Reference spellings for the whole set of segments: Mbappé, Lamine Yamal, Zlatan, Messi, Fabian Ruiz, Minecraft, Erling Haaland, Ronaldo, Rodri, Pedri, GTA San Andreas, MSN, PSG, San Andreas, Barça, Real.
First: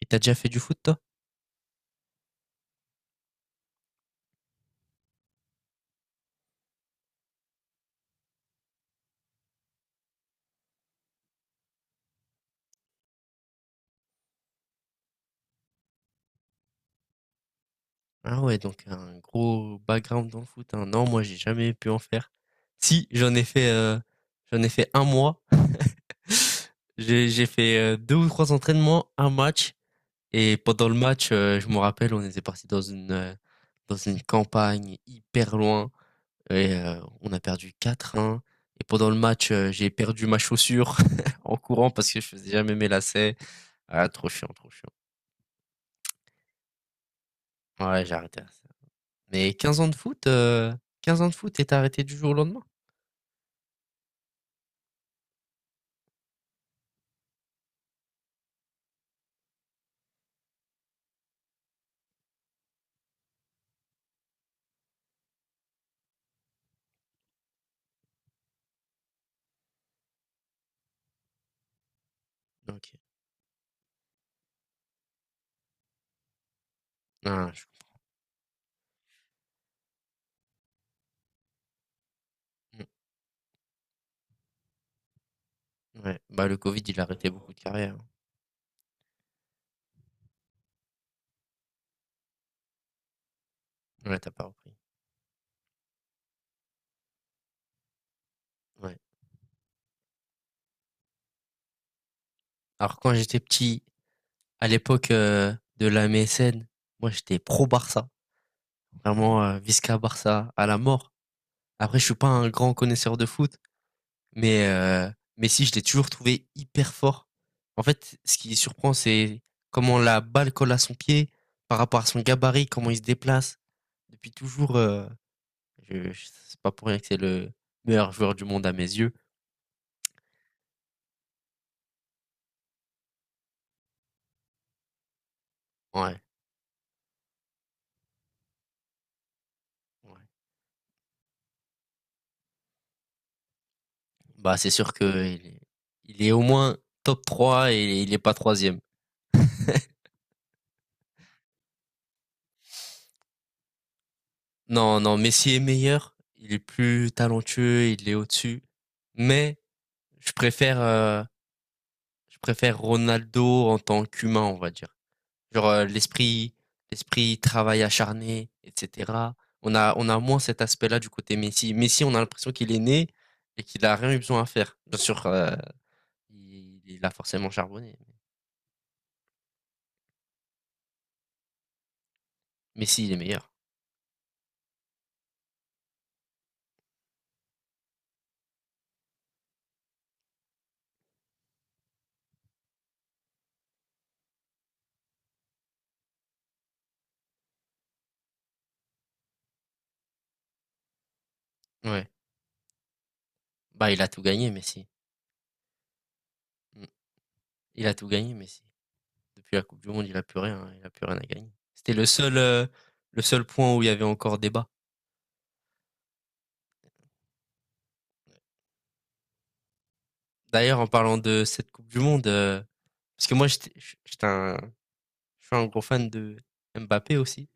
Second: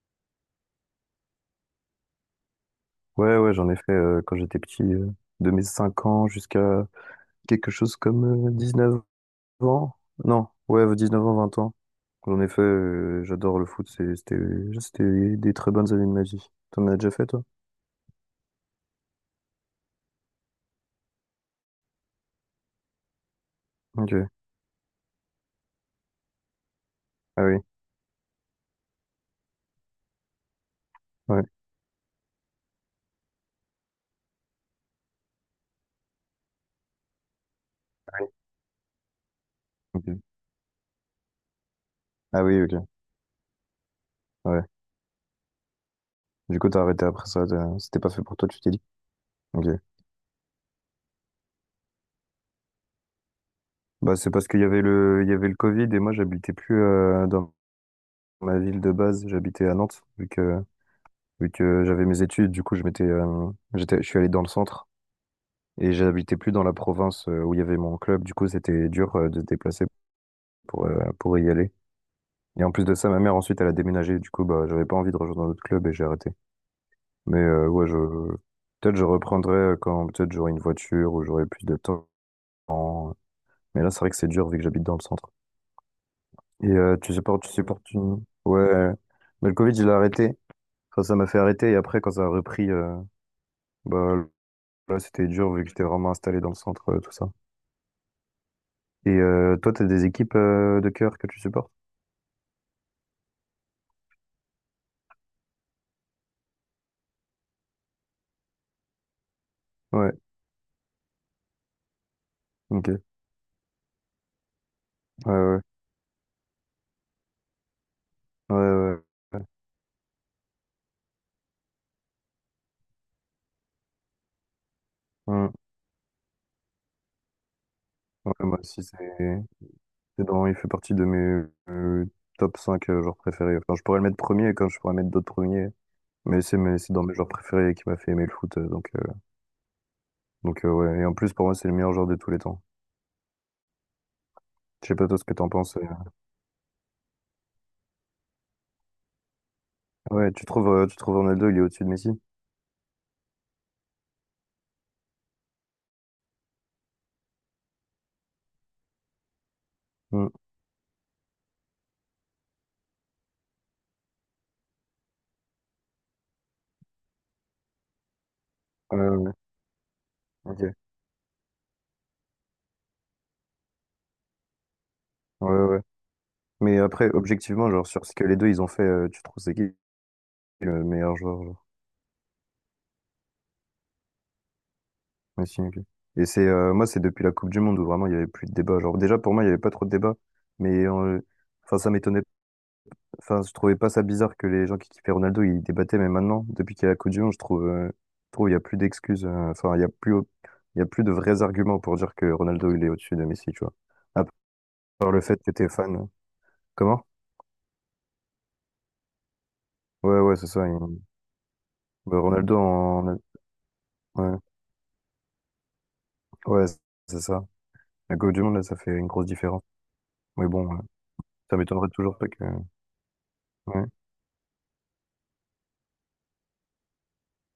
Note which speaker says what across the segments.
Speaker 1: Et t'as déjà fait du foot toi?
Speaker 2: Ouais, ouais, j'en ai fait quand j'étais petit, de mes 5 ans jusqu'à quelque chose comme 9 ans. Non, ouais, 19 ans, 20 ans. J'en ai fait, j'adore le foot, c'était des très bonnes années de ma vie. T'en as déjà fait, toi?
Speaker 1: Ah ouais, donc un gros background dans le foot, hein. Non, moi j'ai jamais pu en faire. Si,
Speaker 2: Ok.
Speaker 1: j'en ai fait un mois. J'ai
Speaker 2: Ah
Speaker 1: j'ai
Speaker 2: oui,
Speaker 1: fait, 2 ou 3 entraînements, un match et pendant le match,
Speaker 2: ouais.
Speaker 1: je me rappelle, on était parti dans une campagne hyper loin et on a perdu
Speaker 2: Ah
Speaker 1: quatre
Speaker 2: oui,
Speaker 1: 1 et pendant le match, j'ai
Speaker 2: ok.
Speaker 1: perdu ma chaussure en courant parce que je
Speaker 2: Ah
Speaker 1: faisais
Speaker 2: oui,
Speaker 1: jamais
Speaker 2: ok.
Speaker 1: mes lacets. Ah trop chiant,
Speaker 2: Ouais.
Speaker 1: trop chiant.
Speaker 2: Du coup, t'as arrêté après ça, c'était
Speaker 1: Ouais,
Speaker 2: pas
Speaker 1: j'ai
Speaker 2: fait pour
Speaker 1: arrêté.
Speaker 2: toi, tu t'es dit?
Speaker 1: Mais
Speaker 2: Ok.
Speaker 1: 15 ans de foot, 15 ans de foot et tu arrêté du jour au lendemain?
Speaker 2: Bah, c'est parce qu'il y avait le Covid et moi, j'habitais plus dans ma ville de base, j'habitais à Nantes, vu que j'avais mes études, du coup, je suis allé dans le centre et j'habitais plus dans la province où il y avait mon club. Du coup, c'était dur de se déplacer pour y aller. Et en plus de
Speaker 1: OK.
Speaker 2: ça, ma mère ensuite, elle a déménagé. Du coup, bah, j'avais pas envie de rejoindre un autre club et j'ai arrêté. Mais
Speaker 1: Ah,
Speaker 2: ouais, je peut-être je reprendrai quand peut-être j'aurai une voiture ou j'aurai plus de temps.
Speaker 1: mmh,
Speaker 2: Mais là, c'est vrai que c'est dur vu que j'habite dans le centre.
Speaker 1: ouais, bah, le
Speaker 2: Et
Speaker 1: Covid, il a arrêté
Speaker 2: tu
Speaker 1: beaucoup de
Speaker 2: supportes
Speaker 1: carrières, hein.
Speaker 2: une... Ouais, mais le Covid, je l'ai arrêté. Enfin, ça m'a fait arrêter et après, quand ça a repris, bah,
Speaker 1: Ouais, t'as pas repris.
Speaker 2: là, c'était dur vu que j'étais vraiment installé dans le centre, tout ça.
Speaker 1: Ouais.
Speaker 2: Et toi, t'as des équipes de cœur que tu supportes?
Speaker 1: Alors quand j'étais petit, à l'époque, de la MSN, moi, j'étais pro Barça. Vraiment, Visca
Speaker 2: Ouais,
Speaker 1: Barça à la mort. Après, je suis pas un grand
Speaker 2: ok.
Speaker 1: connaisseur de foot, mais euh, mais
Speaker 2: Ouais,
Speaker 1: si, je l'ai toujours trouvé hyper fort. En fait, ce qui
Speaker 2: ouais,
Speaker 1: surprend,
Speaker 2: ouais, ouais,
Speaker 1: c'est
Speaker 2: ouais.
Speaker 1: comment la balle colle à son pied, par rapport à son gabarit, comment il se déplace. Depuis toujours,
Speaker 2: Hmm.
Speaker 1: C'est pas pour rien que c'est le meilleur
Speaker 2: Ouais,
Speaker 1: joueur du
Speaker 2: moi
Speaker 1: monde à
Speaker 2: aussi,
Speaker 1: mes yeux.
Speaker 2: c'est dans, il fait partie de mes euh, top 5 genres préférés. Enfin, je pourrais le mettre premier comme je pourrais mettre d'autres premiers.
Speaker 1: Ouais,
Speaker 2: Mais c'est dans mes genres préférés qui m'a fait aimer le foot.
Speaker 1: ouais.
Speaker 2: Donc ouais. Et en plus, pour moi, c'est le meilleur joueur de tous les temps.
Speaker 1: Bah, c'est
Speaker 2: Je
Speaker 1: sûr
Speaker 2: sais
Speaker 1: que
Speaker 2: pas toi ce que
Speaker 1: il
Speaker 2: t'en
Speaker 1: est,
Speaker 2: penses. euh.
Speaker 1: il est au moins top 3 et il est pas troisième.
Speaker 2: Ouais, tu trouves Ronaldo, il est au-dessus de Messi?
Speaker 1: Non, non, Messi est meilleur. Il est plus talentueux, il est au-dessus. Mais
Speaker 2: Hmm.
Speaker 1: je préfère, euh, je préfère Ronaldo en tant qu'humain, on va dire. Genre l'esprit travail acharné,
Speaker 2: Ouais, ouais, ouais.
Speaker 1: etc. On a moins cet
Speaker 2: Ok.
Speaker 1: aspect-là du côté Messi. Messi, on a l'impression qu'il est né et qu'il a rien eu besoin à faire. Bien sûr,
Speaker 2: Ouais, ouais. Mais
Speaker 1: Il a
Speaker 2: après,
Speaker 1: forcément
Speaker 2: objectivement, genre,
Speaker 1: charbonné.
Speaker 2: sur ce que les deux ils ont fait, tu trouves c'est qui le meilleur joueur, genre,
Speaker 1: Messi, il est meilleur.
Speaker 2: Messi MVP? Et moi, c'est depuis la Coupe du Monde où vraiment il y avait plus de débat. Genre, déjà, pour moi, il y avait pas trop de débat. Mais, euh, enfin, ça m'étonnait. Enfin, je trouvais pas ça bizarre que les gens qui kiffaient Ronaldo, ils débattaient. Mais maintenant, depuis qu'il y a la Coupe du Monde, je trouve, il y a plus d'excuses. Enfin, il y a plus de vrais arguments pour
Speaker 1: Ouais.
Speaker 2: dire que Ronaldo, il est au-dessus de Messi, tu vois.
Speaker 1: Bah, il a tout
Speaker 2: À
Speaker 1: gagné, Messi.
Speaker 2: part le fait que t'es fan.
Speaker 1: Mmh.
Speaker 2: Comment?
Speaker 1: Il a tout gagné, Messi. Depuis la Coupe du monde, il
Speaker 2: Ouais,
Speaker 1: a
Speaker 2: ouais,
Speaker 1: plus
Speaker 2: c'est
Speaker 1: rien,
Speaker 2: ça.
Speaker 1: hein. Il a plus rien à gagner. C'était le
Speaker 2: Bah,
Speaker 1: seul, heu, le seul point où il y avait encore
Speaker 2: Ouais,
Speaker 1: débat.
Speaker 2: ouais, c'est ça. La Coupe du Monde, là, ça fait une grosse différence. Mais bon,
Speaker 1: D'ailleurs, en parlant de
Speaker 2: ça
Speaker 1: cette Coupe
Speaker 2: m'étonnerait
Speaker 1: du
Speaker 2: toujours
Speaker 1: monde,
Speaker 2: pas que.
Speaker 1: parce que moi, j'étais
Speaker 2: Ouais,
Speaker 1: j j'étais un je suis un gros fan de Mbappé aussi.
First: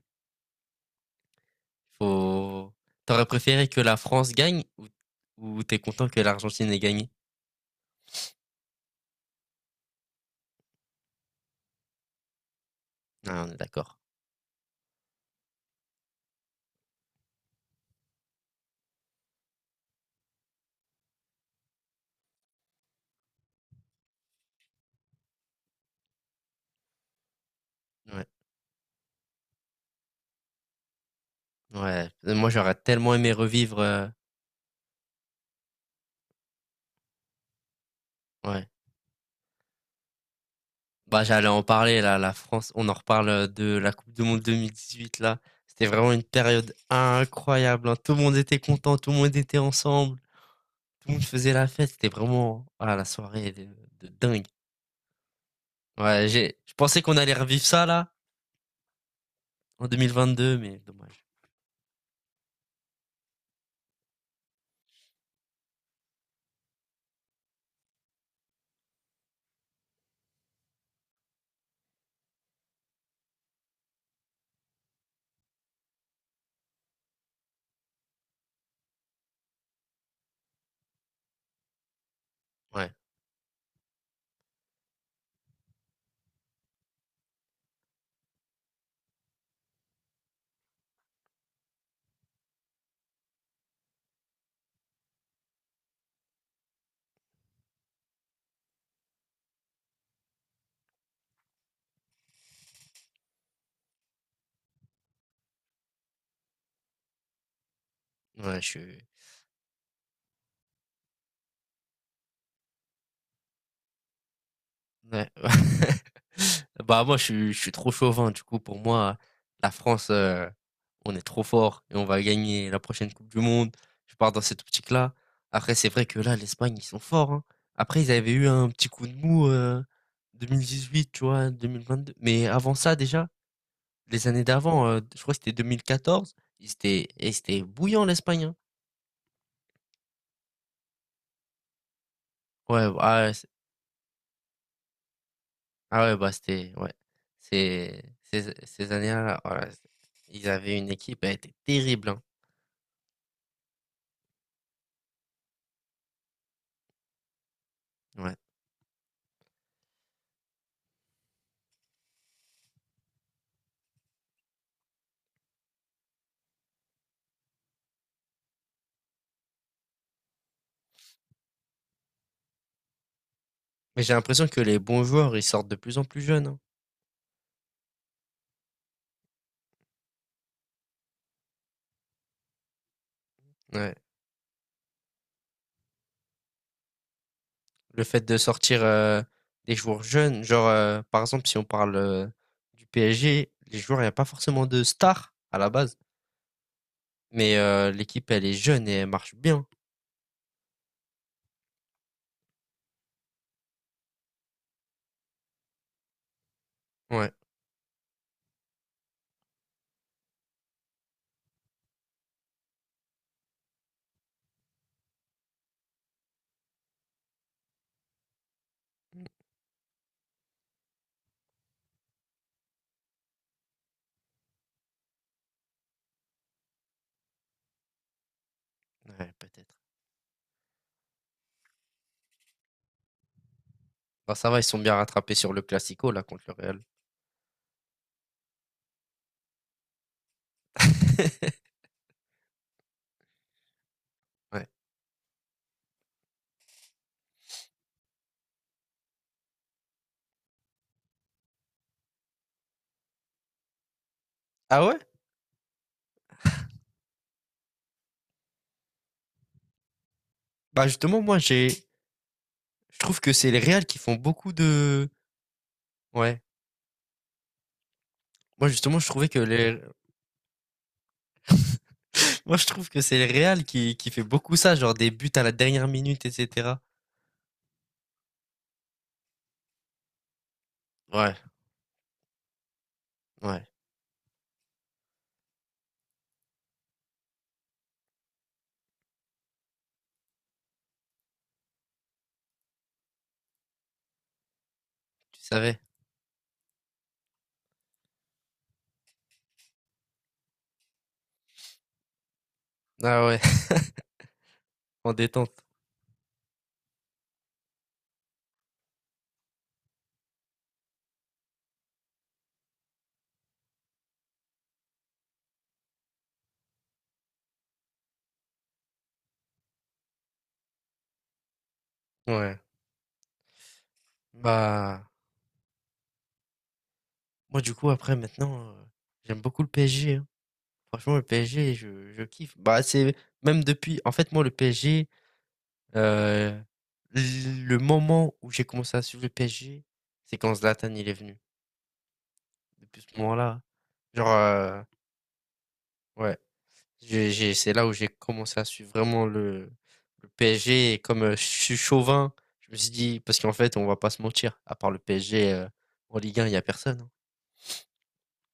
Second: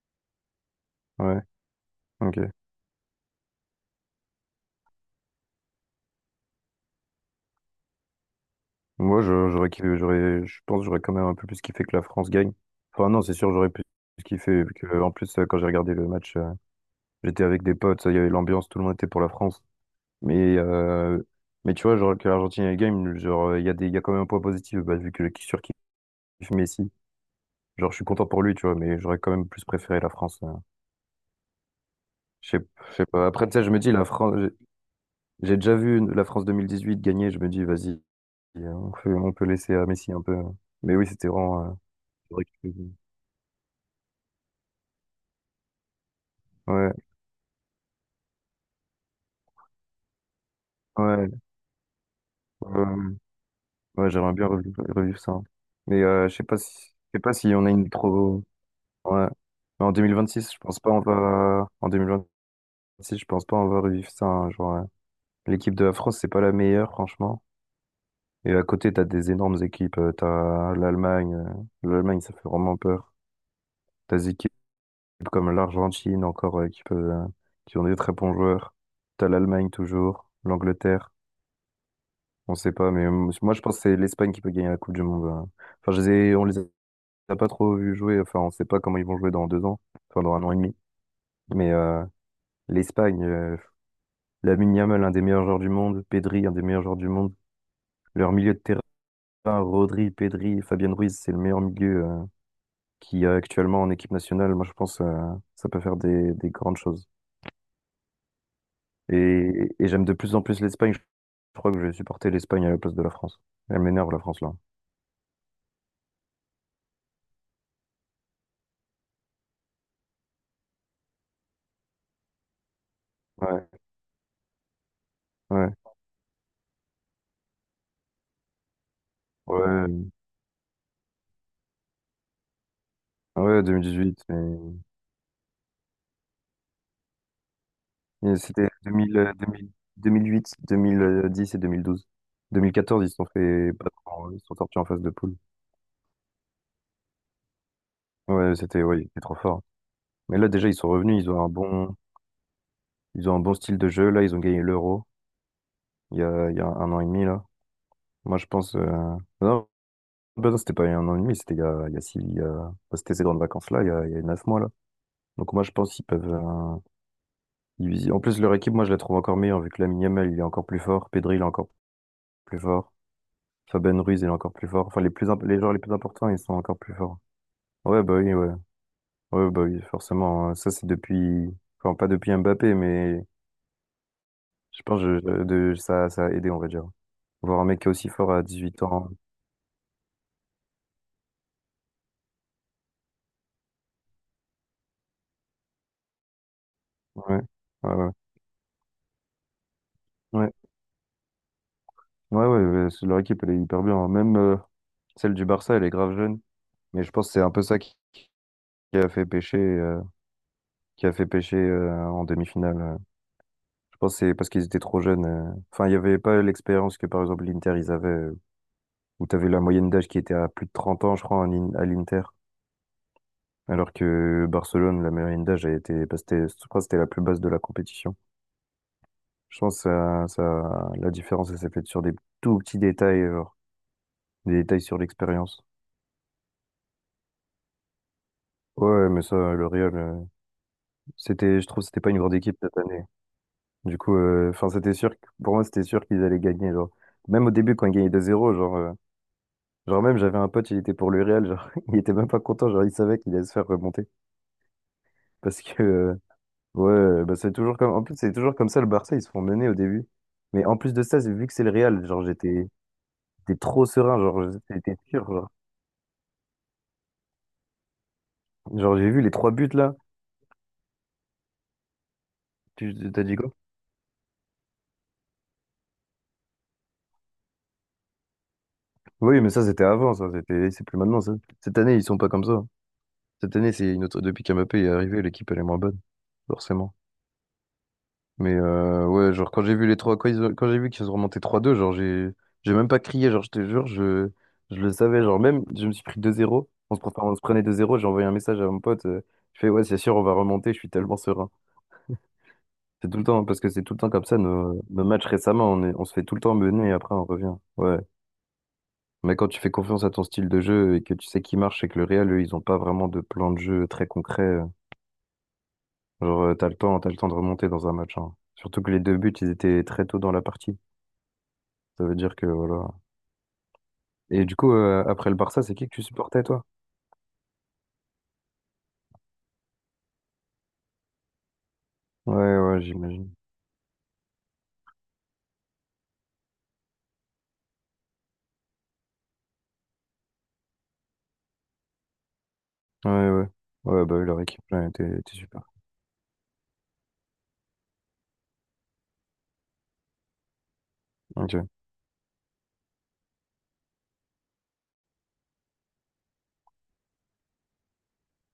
Speaker 2: ouais, ok.
Speaker 1: Faut t'aurais préféré que la France gagne ou t'es content que l'Argentine ait gagné?
Speaker 2: Moi, j'aurais kiffé, j'aurais, je pense, que j'aurais quand même un peu plus kiffé que la France gagne. Enfin, non, c'est
Speaker 1: Ah, on
Speaker 2: sûr,
Speaker 1: est
Speaker 2: j'aurais plus
Speaker 1: d'accord.
Speaker 2: kiffé. Vu que, en plus, quand j'ai regardé le match, j'étais avec des potes, il y avait l'ambiance, tout le monde était pour la France. Mais, euh, mais tu vois, genre, que l'Argentine elle gagne, genre, il y a quand même un point positif, bah, vu que je surkiffe Messi. Genre, je suis content
Speaker 1: Ouais.
Speaker 2: pour lui, tu vois, mais j'aurais quand même plus préféré la France.
Speaker 1: Ouais. Moi,
Speaker 2: je sais
Speaker 1: j'aurais
Speaker 2: je sais
Speaker 1: tellement
Speaker 2: pas.
Speaker 1: aimé
Speaker 2: Après, tu sais, je
Speaker 1: revivre,
Speaker 2: me dis, la France. J'ai déjà vu la France 2018 gagner, je me dis, vas-y,
Speaker 1: ouais.
Speaker 2: hein, on peut laisser à Messi un peu, hein. Mais oui,
Speaker 1: Bah,
Speaker 2: c'était
Speaker 1: j'allais en
Speaker 2: vraiment.
Speaker 1: parler là, la
Speaker 2: C'est vrai que-
Speaker 1: France. On en reparle de la Coupe du Monde 2018 là. C'était vraiment une période
Speaker 2: Ouais,
Speaker 1: incroyable, hein. Tout le monde était content, tout le monde était ensemble,
Speaker 2: ouais,
Speaker 1: tout le monde faisait la fête. C'était vraiment
Speaker 2: ouais,
Speaker 1: ah, la soirée de,
Speaker 2: ouais,
Speaker 1: de
Speaker 2: j'aimerais
Speaker 1: dingue.
Speaker 2: bien revivre ça. Mais
Speaker 1: Ouais, je pensais qu'on
Speaker 2: je sais pas
Speaker 1: allait
Speaker 2: si
Speaker 1: revivre
Speaker 2: on a
Speaker 1: ça
Speaker 2: une
Speaker 1: là
Speaker 2: trop. Ouais. Mais
Speaker 1: en
Speaker 2: en 2026, je
Speaker 1: 2022, mais
Speaker 2: pense pas on
Speaker 1: dommage.
Speaker 2: va. En 2026, je pense pas on va revivre ça, hein, genre, l'équipe de la France, c'est pas la meilleure, franchement. Et à côté, t'as des énormes équipes. T'as l'Allemagne. L'Allemagne, ça fait vraiment peur. T'as Zeke comme l'Argentine encore qui ont des très bons joueurs. T'as l'Allemagne toujours, l'Angleterre, on sait
Speaker 1: Ouais,
Speaker 2: pas, mais moi je pense que c'est l'Espagne qui peut gagner la Coupe du Monde. Enfin, on les a pas trop vus jouer, enfin on sait pas comment ils vont jouer dans 2 ans, enfin dans un an et demi. Mais l'Espagne, Lamine Yamal, un des meilleurs joueurs du monde, Pedri, un des meilleurs joueurs du monde, leur milieu de terrain, Rodri, Pedri, Fabien Ruiz, c'est le meilleur milieu qui y a actuellement en équipe nationale. Moi je pense ça peut faire des grandes choses.
Speaker 1: ouais, je,
Speaker 2: Et, et j'aime de plus en plus l'Espagne. Je crois que je vais supporter l'Espagne à la place de la France. Elle m'énerve, la France, là.
Speaker 1: Ouais. Bah, moi, je suis trop chauvin. Du coup, pour moi, la France, on est trop fort et on va gagner la prochaine coupe du
Speaker 2: Ouais,
Speaker 1: monde. Je pars dans cette optique-là.
Speaker 2: ouais,
Speaker 1: Après, c'est vrai que là, l'Espagne, ils sont forts, hein. Après, ils avaient eu un petit coup de mou,
Speaker 2: ouais,
Speaker 1: 2018, tu vois? 2022. Mais avant ça, déjà,
Speaker 2: ouais, 2018.
Speaker 1: les années
Speaker 2: mais-
Speaker 1: d'avant, je crois que c'était 2014, ils étaient bouillants,
Speaker 2: mais
Speaker 1: l'Espagne, hein.
Speaker 2: c'était 2000, 2008, 2010 et 2012.
Speaker 1: Ouais,
Speaker 2: 2014, ils se
Speaker 1: ah
Speaker 2: sont
Speaker 1: ouais,
Speaker 2: fait battre, ils se sont sortis en phase de poule.
Speaker 1: ah ouais, bah, c'était ouais. Ces ces ces
Speaker 2: Ouais, c'était trop
Speaker 1: années-là, oh
Speaker 2: fort.
Speaker 1: là,
Speaker 2: Mais
Speaker 1: ils
Speaker 2: là, déjà, ils
Speaker 1: avaient
Speaker 2: sont
Speaker 1: une équipe,
Speaker 2: revenus,
Speaker 1: elle était terrible, hein.
Speaker 2: ils ont un bon style de jeu. Là, ils ont gagné l'Euro il y a un an et demi, là.
Speaker 1: Ouais.
Speaker 2: Moi, je pense, non, bah non, c'était pas il y a un an et demi, c'était il y a six, il y a- bah, c'était ces grandes vacances-là, il y a 9 mois, là. Donc moi je pense qu'ils peuvent diviser. En plus leur équipe, moi je la trouve encore meilleure vu que Lamine Yamal il est encore plus fort, Pedri il est encore plus fort,
Speaker 1: Mais
Speaker 2: Fabian
Speaker 1: j'ai
Speaker 2: Ruiz il est
Speaker 1: l'impression
Speaker 2: encore
Speaker 1: que
Speaker 2: plus
Speaker 1: les
Speaker 2: fort. Enfin
Speaker 1: bons joueurs, ils
Speaker 2: les
Speaker 1: sortent
Speaker 2: joueurs
Speaker 1: de
Speaker 2: les plus
Speaker 1: plus en plus
Speaker 2: importants ils
Speaker 1: jeunes,
Speaker 2: sont
Speaker 1: hein.
Speaker 2: encore plus forts. Ouais, bah oui, ouais, ouais, bah oui, forcément, hein. Ça c'est depuis, enfin pas depuis Mbappé, mais
Speaker 1: Ouais.
Speaker 2: je pense que de ça, ça a aidé, on va dire. Voir un mec qui est
Speaker 1: Le
Speaker 2: aussi
Speaker 1: fait
Speaker 2: fort
Speaker 1: de
Speaker 2: à
Speaker 1: sortir,
Speaker 2: 18 ans.
Speaker 1: des joueurs jeunes, genre, par exemple, si on parle, du PSG, les joueurs, il y a pas forcément de stars à la base,
Speaker 2: Ouais,
Speaker 1: mais
Speaker 2: ouais, ouais,
Speaker 1: l'équipe, elle est jeune et elle marche bien.
Speaker 2: ouais, ouais, ouais, ouais, leur équipe elle est hyper bien, hein. Même celle du Barça elle est grave jeune mais je pense
Speaker 1: Ouais,
Speaker 2: que c'est un peu ça qui a fait pêcher. euh, qui a fait pêcher en demi-finale. Je pense que c'est parce qu'ils étaient trop jeunes. Enfin, il n'y avait pas l'expérience que, par exemple, l'Inter, ils avaient, où tu avais la moyenne d'âge qui était à plus de 30 ans, je crois, à l'Inter. Alors que Barcelone, la moyenne d'âge a été, bah, c'était, je crois que c'était la plus basse de la compétition.
Speaker 1: ouais,
Speaker 2: Je
Speaker 1: peut-être.
Speaker 2: pense que ça, la différence, elle s'est faite sur des tout petits détails, genre,
Speaker 1: Bah, ça
Speaker 2: des
Speaker 1: va, ils sont
Speaker 2: détails
Speaker 1: bien
Speaker 2: sur
Speaker 1: rattrapés sur le
Speaker 2: l'expérience.
Speaker 1: classico là contre le Real.
Speaker 2: Ouais, mais ça, le Real, c'était, je trouve, que c'était pas une grande équipe cette année. Du coup,
Speaker 1: Ouais.
Speaker 2: enfin, pour moi, c'était sûr qu'ils allaient gagner, genre. Même au début, quand ils gagnaient 2 zéro, genre, genre même j'avais un pote, il était pour le Real, genre il était même pas content, genre il savait qu'il allait se faire remonter.
Speaker 1: Ah ouais?
Speaker 2: Parce que ouais, ouais, bah c'est toujours comme. En plus c'est toujours comme ça le Barça, ils se font mener au début. Mais en
Speaker 1: Bah,
Speaker 2: plus de ça,
Speaker 1: justement, moi,
Speaker 2: vu que c'est
Speaker 1: j'ai
Speaker 2: le Real, genre
Speaker 1: Je trouve que c'est
Speaker 2: j'étais
Speaker 1: les
Speaker 2: trop
Speaker 1: Real qui font
Speaker 2: serein, genre
Speaker 1: beaucoup
Speaker 2: j'étais
Speaker 1: de.
Speaker 2: sûr, genre.
Speaker 1: Ouais. Moi,
Speaker 2: Genre
Speaker 1: justement, je
Speaker 2: j'ai vu
Speaker 1: trouvais
Speaker 2: les
Speaker 1: que
Speaker 2: trois buts
Speaker 1: les.
Speaker 2: là.
Speaker 1: Moi, je trouve
Speaker 2: Tu
Speaker 1: que c'est
Speaker 2: t'as
Speaker 1: le
Speaker 2: dit quoi?
Speaker 1: Real qui fait beaucoup ça, genre des buts à la dernière minute, etc.
Speaker 2: Oui, mais ça c'était avant, ça, c'est plus maintenant ça.
Speaker 1: Ouais,
Speaker 2: Cette année, ils sont pas comme ça. Cette
Speaker 1: ouais.
Speaker 2: année, c'est une autre depuis qu'Mbappé est arrivé, l'équipe elle est moins bonne, forcément. Mais ouais, genre quand j'ai vu qu'ils ont remonté 3-2, genre j'ai même pas crié, genre je te jure, je le savais,
Speaker 1: Tu
Speaker 2: genre même
Speaker 1: savais.
Speaker 2: je me suis pris 2-0, on se prenait 2-0, j'ai envoyé un message à mon pote, je fais ouais, c'est sûr, on va remonter, je suis tellement serein. C'est tout
Speaker 1: Ah
Speaker 2: le
Speaker 1: ouais,
Speaker 2: temps, hein, parce que c'est tout le temps comme ça, nos
Speaker 1: en
Speaker 2: matchs
Speaker 1: détente.
Speaker 2: récemment, on se fait tout le temps mener et après on revient. Ouais. Mais quand tu fais confiance à ton style de jeu et que tu sais qui marche et que le Real, eux, ils ont pas vraiment de plan de jeu très concret, genre t'as le temps de remonter dans un match, hein. Surtout que les deux buts, ils étaient très tôt dans la partie. Ça veut dire que
Speaker 1: Ouais.
Speaker 2: voilà. Et du coup,
Speaker 1: Bah,
Speaker 2: après le Barça, c'est qui que tu supportais, toi?
Speaker 1: moi, du coup, après, maintenant, j'aime beaucoup le PSG, hein. Franchement, le PSG, je kiffe.
Speaker 2: Ouais, ouais,
Speaker 1: Bah, c'est
Speaker 2: j'imagine.
Speaker 1: même depuis. En fait, moi, le PSG, euh, le moment où j'ai commencé à suivre le PSG, c'est quand Zlatan il est venu. Depuis ce
Speaker 2: Ouais, ouais.
Speaker 1: moment-là.
Speaker 2: Ouais, bah oui,
Speaker 1: Genre,
Speaker 2: leur équipe, là, était super.
Speaker 1: ouais. C'est là où j'ai commencé à suivre vraiment le PSG. Et comme je
Speaker 2: Ok.
Speaker 1: suis chauvin, je me suis dit, parce qu'en fait, on va pas se mentir, à part le PSG, en Ligue 1, il n'y a personne, hein.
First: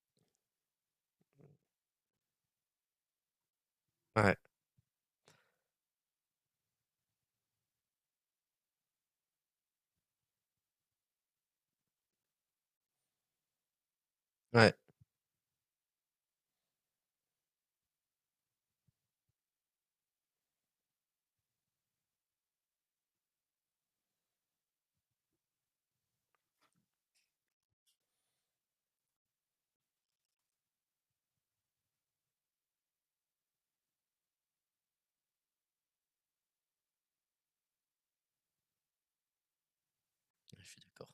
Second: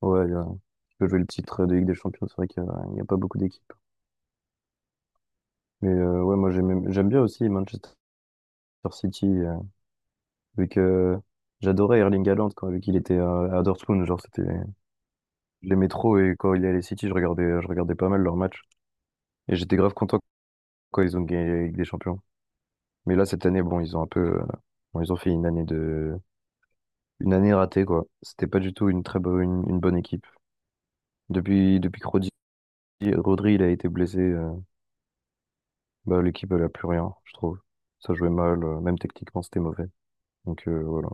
Speaker 2: Ouais, tu peux jouer le titre de Ligue des Champions, c'est vrai il y a pas beaucoup d'équipes.
Speaker 1: Ouais,
Speaker 2: Mais ouais, moi, j'aime bien aussi Manchester City, vu que j'adorais Erling Haaland, quand, vu qu'il était à Dortmund, genre, c'était, j'aimais
Speaker 1: ouais,
Speaker 2: trop, et quand il allait City, je regardais pas mal leurs matchs. Et j'étais grave content quand ils ont gagné la Ligue des Champions. Mais là, cette année, bon, ils ont un peu, bon, ils ont fait une année ratée, quoi. C'était pas du tout une très bonne, une bonne équipe. Depuis que Rodri, il a été blessé, bah, l'équipe, elle a plus rien, je trouve. Ça jouait mal, même techniquement, c'était mauvais.
Speaker 1: je
Speaker 2: Donc
Speaker 1: suis d'accord.
Speaker 2: voilà.